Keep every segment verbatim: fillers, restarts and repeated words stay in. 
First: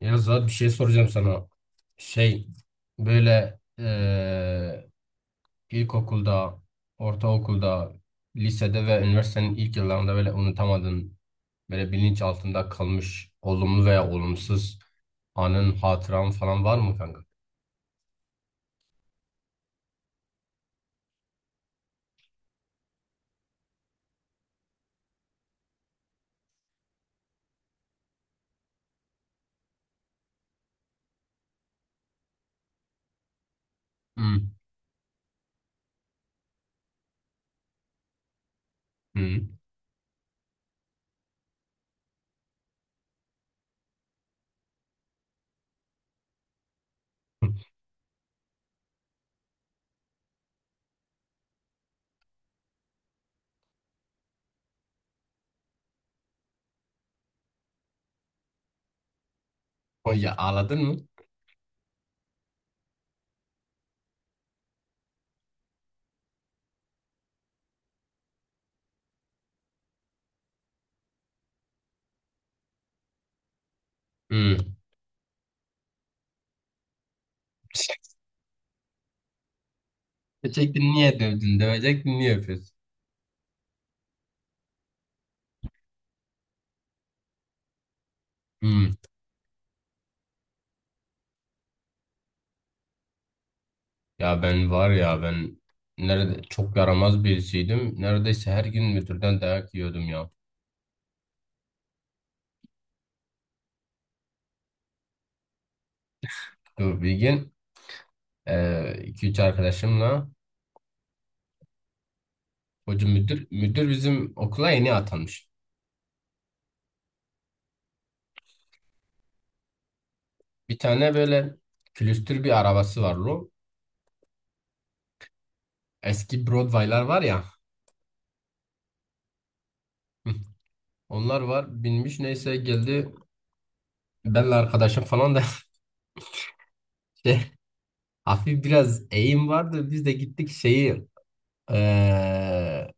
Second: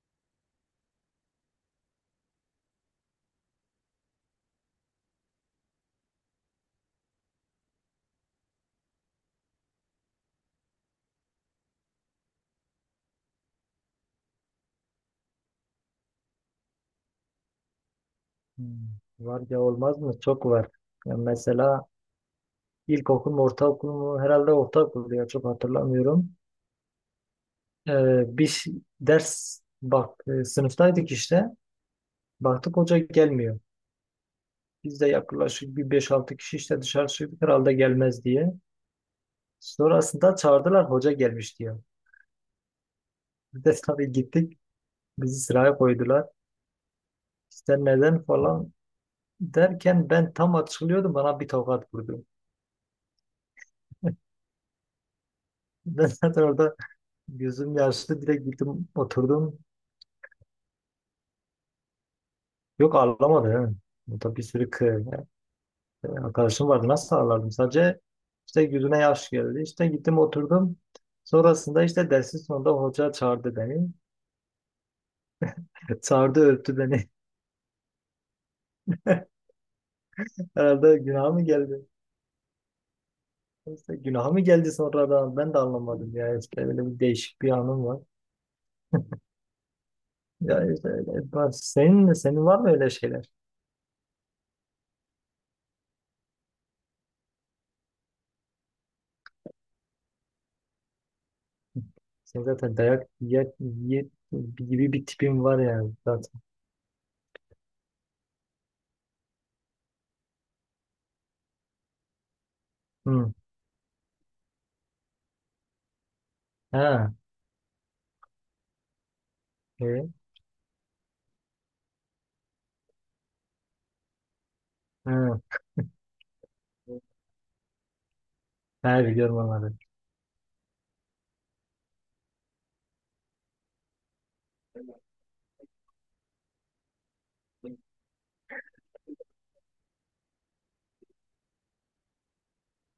Ya Zuhat bir şey soracağım sana. Şey böyle eee ilkokulda, ortaokulda, lisede ve üniversitenin ilk yıllarında böyle unutamadığın, böyle bilinç altında kalmış olumlu veya olumsuz anın, hatıran falan var mı kanka? Hmm, Var ya olmaz mı? Çok var. Ya mesela ilkokul mu ortaokul mu? Herhalde ortaokul ya çok hatırlamıyorum. Ee, bir ş- ders bak e, sınıftaydık işte. Baktık hoca gelmiyor. Hı. Biz de yaklaşık bir beş altı kişi işte dışarı çıktık herhalde gelmez diye. Hı. Sonrasında çağırdılar hoca gelmiş diyor. Biz de tabii gittik. Bizi sıraya koydular. İşte neden falan derken ben tam açılıyordum bana bir tokat vurdu. Ben zaten orada, gözüm yaşlı direkt gittim oturdum. O ya, ağladın mı? Yok ağlamadı. He. Burada bir sürü kı- e, arkadaşım vardı. Nasıl ağlardım? Sadece işte yüzüne yaş geldi. İşte gittim oturdum. Sonrasında işte dersin sonunda hoca çağırdı beni. Hı. Çağırdı öptü beni. Diyecektin Herhalde niye günah mı dövdün? geldi? Dövecektin niye öpüyorsun? İşte günah mı geldi sonradan? Ben de anlamadım. Yani işte öyle bir değişik bir anım var. Hmm. Ya işte öyle. Ben- Senin, senin var mı öyle şeyler? Ya ben var ya ben nerede çok yaramaz birisiydim. Neredeyse her gün müdürden dayak yiyordum ya. Senin zaten dayak ye, ye- gibi bir tipin var yani zaten. Dur bir gün eee, iki üç arkadaşımla hoca Hı. müdür müdür bizim okula yeni atanmış. Ha. E, Bir tane böyle külüstür bir arabası var lo. ha. Eski Broadway'lar var ya. Ha, biliyorum onları. Onlar var binmiş neyse geldi. Benle arkadaşım falan da şey, hafif biraz eğim vardı. Biz de gittik şeyi eee,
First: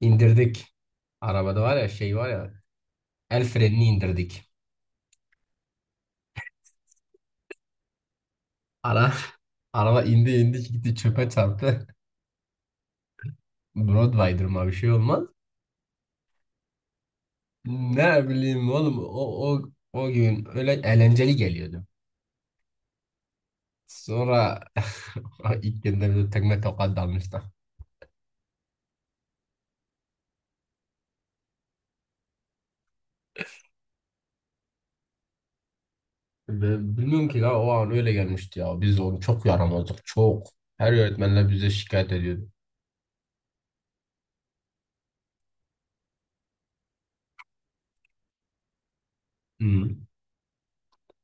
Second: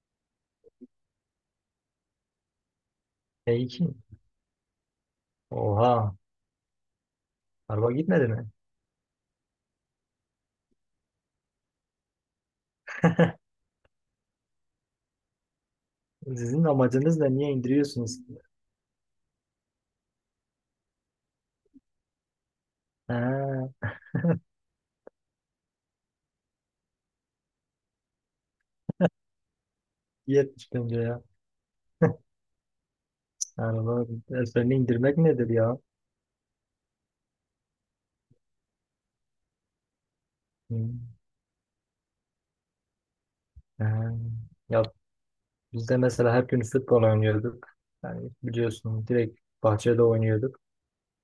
indirdik. Arabada var ya şey var ya el e frenini indirdik. Oha. Araba gitmedi mi? Ara, Araba indi indi gitti çöpe çarptı. Broadway'dır mı bir şey olmaz. Sizin amacınız da niye indiriyorsunuz? Ne bileyim oğlum o, o, o gün öyle eğlenceli geliyordu. Ha, Sonra ilk günde bir tekme tokat dalmışlar. yetmiş bence ya. Araba ezberini indirmek nedir ya? Ve bilmiyorum ki la o an öyle gelmişti ya. Biz onu çok yaramazdık çok. Her Hmm. öğretmenler bize şikayet ediyordu. Ha. Ya biz de mesela her gün futbol oynuyorduk. Yani biliyorsun direkt bahçede Hmm. oynuyorduk.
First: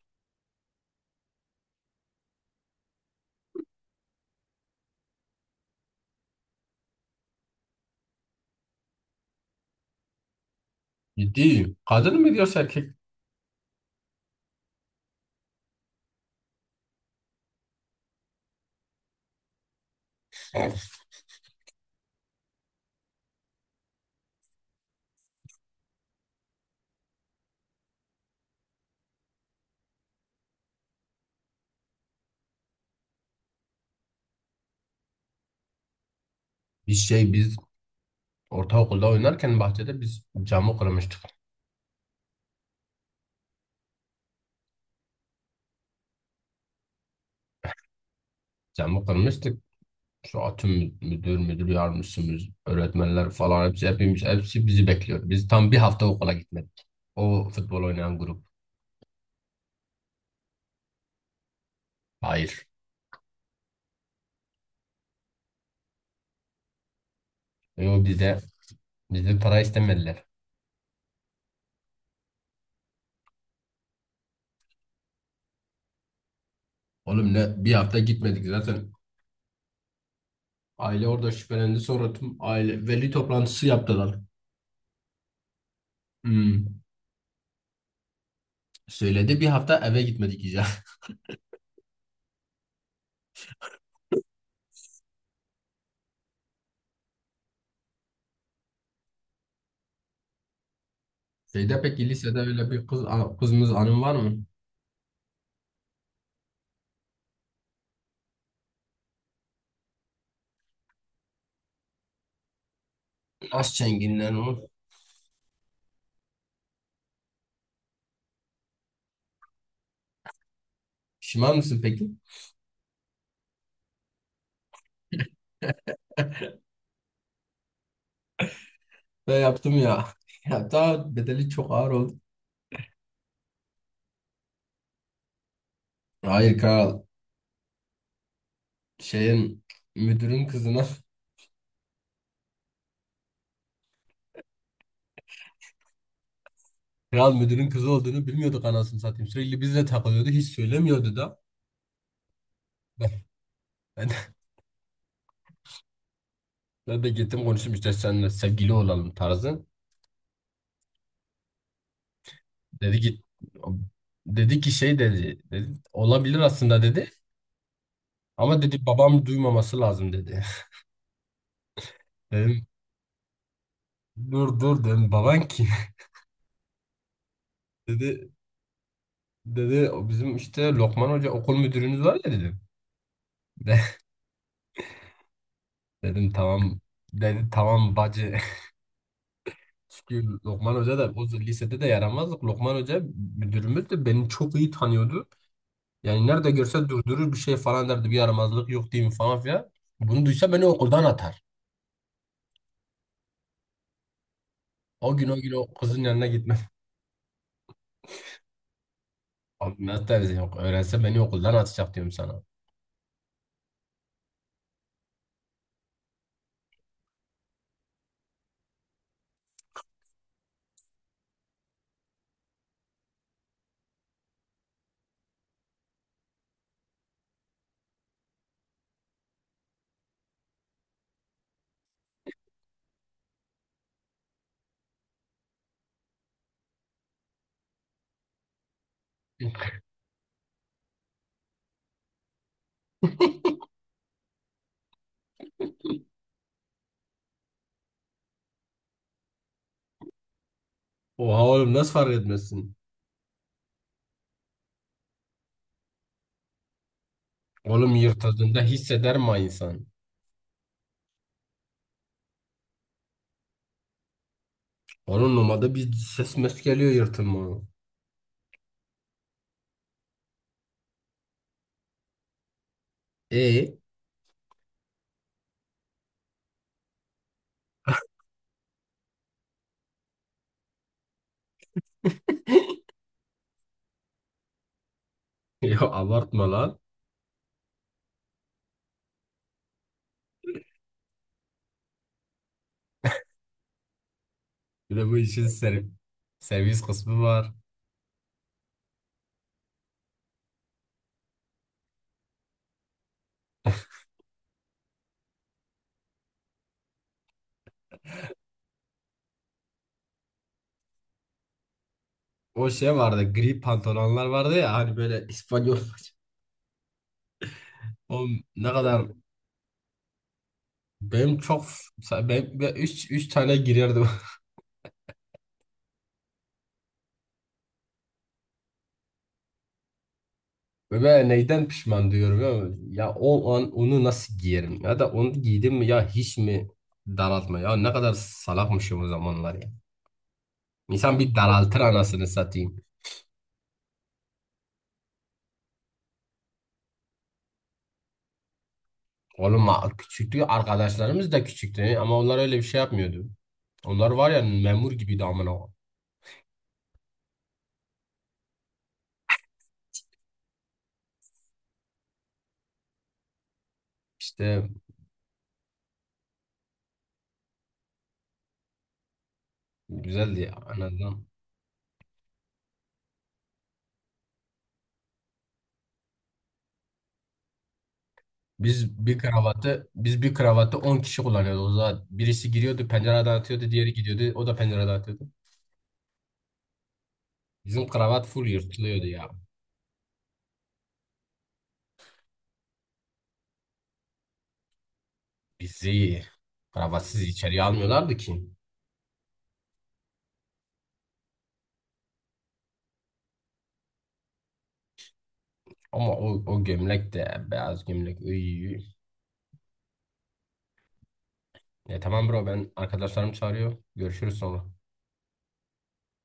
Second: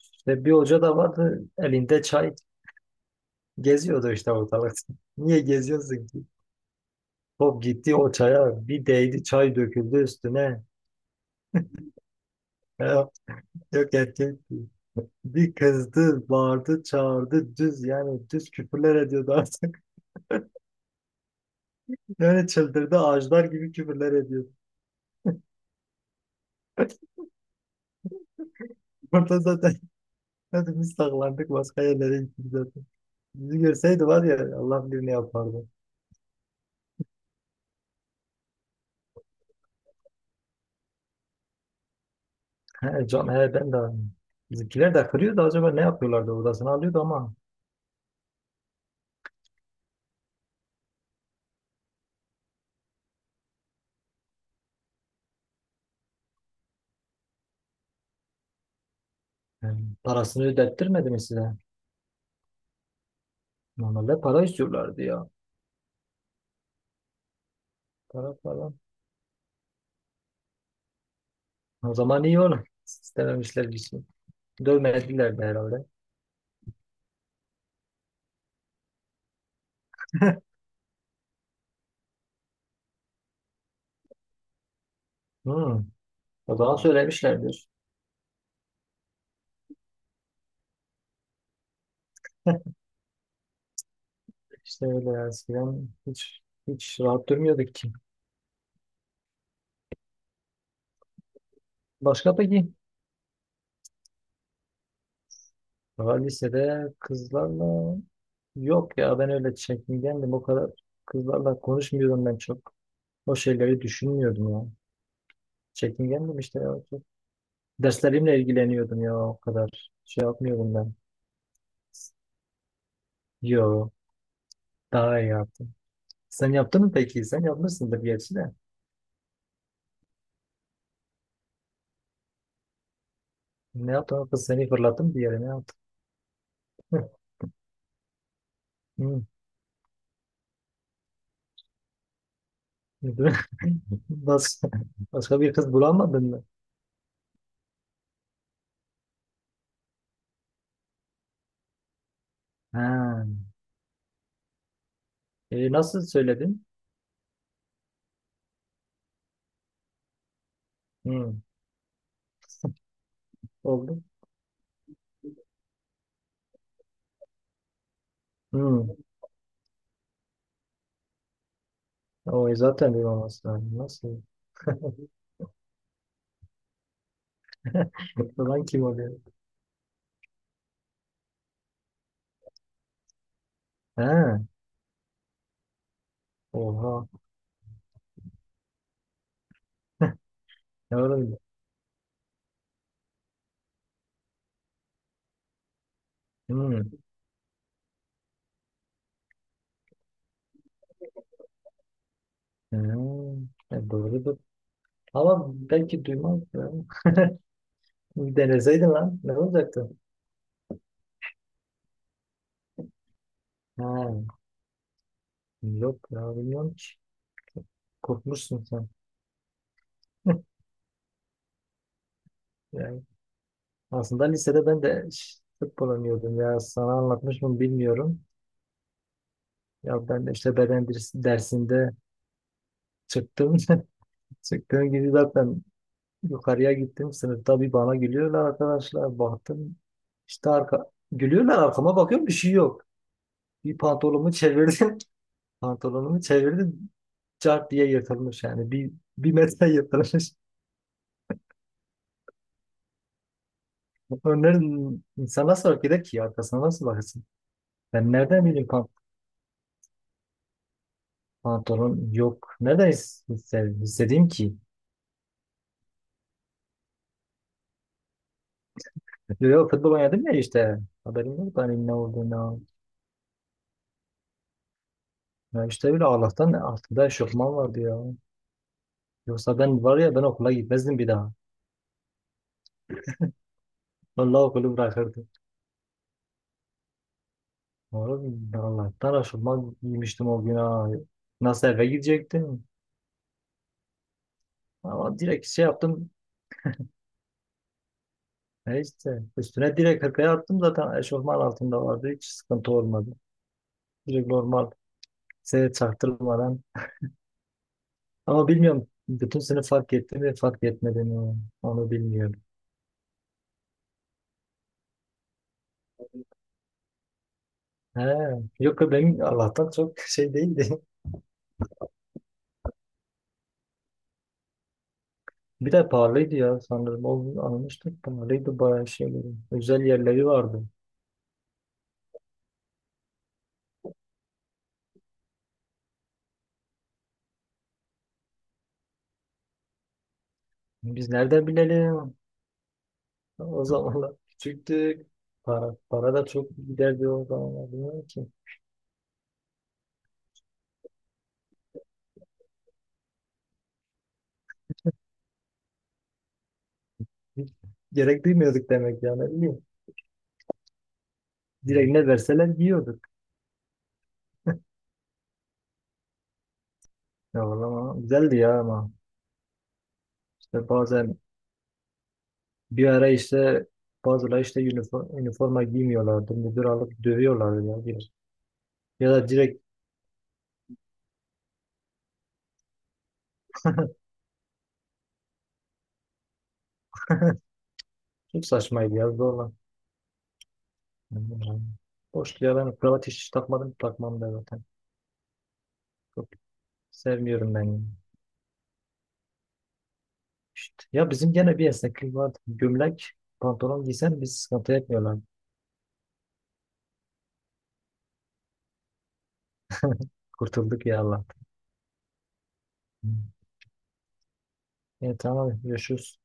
İşte bir hoca da vardı elinde çay geziyordu işte ortalıkta. Niye geziyorsun ki? Top gitti o çaya bir değdi çay döküldü üstüne. Ciddi. Kadın mı diyorsa erkek? Ya, yok etki. Bir kızdı, bağırdı, çağırdı, düz yani düz küfürler ediyordu artık. Yani çıldırdı, ağaçlar gibi küfürler ediyordu. Burada zaten hadi biz saklandık başka yerlere gittik zaten. Bizi görseydi var ya Allah bilir ne yapardı. Bir şey biz ortaokulda oynarken bahçede biz camı kırmıştık. He, can, he, ben de. Bizimkiler de kırıyordu acaba ne yapıyorlardı odasını alıyordu ama. Camı kırmıştık. Şu atım müdür, müdür yardımcısımız, öğretmenler falan hepsi hepimiz hepsi bizi bekliyor. Biz tam bir hafta okula gitmedik. O futbol oynayan grup. Yani parasını ödettirmedi mi size? Hayır. Normalde para istiyorlardı ya. E o bize Para falan. bizden para istemediler. O zaman iyi olur. İstememişler bir şey. Dövmediler de herhalde. Oğlum ne bir hafta gitmedik zaten. Aile orada şüphelendi sonra tüm aile veli toplantısı yaptılar. Hmm. O zaman Hmm. söylemişlerdir. Söyledi bir hafta eve gitmedik ya. İşte öyle eskiden hiç hiç rahat durmuyorduk ki. Şeyde peki Başka lisede öyle peki? bir kız a- kızımız anım var mı? Daha lisede kızlarla yok ya, ben öyle çekingendim o kadar, kızlarla konuşmuyordum ben çok. O Nasıl şeyleri çenginden düşünmüyordum ya. o? Çekingendim işte ya. Çok. Derslerimle ilgileniyordum ya o kadar. Şey yapmıyordum ben. Pişman mısın peki? Yo, daha iyi yaptım. Sen yaptın mı peki? Sen yapmışsındır gerçi de. Ben yaptım ya. Ya daha bedeli çok ağır oldu. Ne yaptın? O kız seni fırlattım bir yere ne yaptın? Hayır kral. Hı. Şeyin müdürün kızına. Başka, başka bir kız bulamadın mı? Kral müdürün kızı olduğunu bilmiyorduk anasını satayım. Sürekli bizle takılıyordu. Hiç söylemiyordu da. Ben, Ha. ben, de, E, nasıl söyledin? ben de gittim konuştum işte seninle sevgili olalım tarzı. Hmm, Dedi git oldu. dedi ki şey dedi, dedi olabilir aslında dedi. Ama dedi Hmm. babam duymaması lazım dedi. O Dedim zaten bir maması lazım. Nasıl? dur dur dedim baban kim? Dedi Falan kim oluyor? dedi "O bizim işte Lokman Hoca okul müdürümüz var ya dedim. De- Ha, Dedim tamam oha. dedi tamam bacı. Çünkü Lokman Hoca Ne da o olabilir? lisede de yaramazdık. Lokman Hoca müdürümüz de beni çok iyi tanıyordu. Yani nerede Hmm. görse durdurur bir şey falan derdi. Bir yaramazlık yok diyeyim falan filan. Bunu duysa beni okuldan atar. Hmm. E, doğrudur. O gün o Ama gün o kızın belki yanına duymaz gitmem. ya. Bir deneseydin lan. Ne Abi olacaktı? nasıl dersin yok. Öğrense beni okuldan atacak diyorum sana. Ha, yok ya bilmiyorum ki. Korkmuşsun sen. Yani aslında lisede ben de ş- futbol oynuyordum ya. Sana anlatmış mı bilmiyorum. Ya ben de işte beden ders- dersinde çıktım. Sektörün gibi zaten yukarıya gittim. Sınıfta bir bana gülüyorlar arkadaşlar. Baktım işte arka... gülüyorlar, arkama bakıyorum bir şey yok. Bir pantolonumu çevirdim. Pantolonumu çevirdim. Cart diye yırtılmış yani. Bir, bir metre yırtılmış. Oha oğlum nasıl fark etmezsin? Önlerin insan nasıl fark eder ki? Arkasına nasıl bakarsın? Oğlum Ben nereden yırtıldığında bileyim pan- hisseder mi insan? pantolon yok. Nereden his- hisse- hissedeyim ki? Onun numarada bir ses mes geliyor yırtılma. Yok futbol oynadım ya işte. Haberim yok da hani ne olduğunu. E? Ya işte bile Allah'tan altında eşofman vardı ya. Yoksa ben var ya ben okula gitmezdim bir daha. Vallahi okulu bırakırdım. Ya abartma lan. Oğlum Allah'tan aşılmaz giymiştim o gün ha. Nasıl eve gidecektim? Bir de bu Ama direkt işin şey servis, yaptım. servis kısmı var. E işte üstüne direkt hırkayı attım zaten eşofman altında vardı. Hiç sıkıntı olmadı. Direkt normal size çaktırmadan. Ama bilmiyorum bütün sınıf fark etti mi fark etmedi mi onu bilmiyorum. O şey vardı gri pantolonlar vardı ya hani böyle İspanyol He, o ne yok ya kadar benim Allah'tan çok şey değildi. benim çok ben üç üç tane girerdim. Bir de pahalıydı ya sanırım. O gün almıştık pahalıydı bayağı şey. Özel yerleri vardı. Ve ben neyden pişman diyorum ya. Ya o an onu nasıl giyerim ya da onu giydim mi ya hiç mi daraltma ya ne kadar salakmışım o zamanlar ya. Biz İnsan bir nereden daraltır bilelim? anasını satayım. O zamanlar küçüktük. Para, para da çok giderdi o zamanlar. Bilmiyorum ki. Oğlum a- küçüktü arkadaşlarımız da küçüktü ama onlar öyle bir şey yapmıyordu. Onlar var ya memur gibiydi amına koyayım. Hiç gerek duymuyorduk demek yani ne bileyim. Direkt ne verseler yiyorduk. İşte Ya vallahi güzeldi ya ama. güzeldi ya, İşte en bazen azından. bir ara işte bazıları işte üniforma, üniforma giymiyorlardı. Müdür alıp dövüyorlardı ya. Bir. Biz Ya bir da direkt kravatı biz bir kravatı on kişi kullanıyordu. O zaman birisi giriyordu pencereden atıyordu, diğeri gidiyordu, o da pencereden atıyordu. Bizim kravat full çok saçmaydı yırtılıyordu ya ya. zorla. Yani boş ya, ben kravat hiç takmadım takmam da zaten. Bizi Çok kravatsız sevmiyorum ben, içeriye yani. almıyorlardı ki. İşte, ya bizim gene bir esneklik vardı. Gömlek pantolon giysen biz sıkıntı etmiyorlar. Ama o, o gömlek de beyaz gömlek. Iy. Kurtulduk ya Allah. Ya tamam bro ben arkadaşlarım çağırıyor. Görüşürüz sonra. Evet tamam görüşürüz.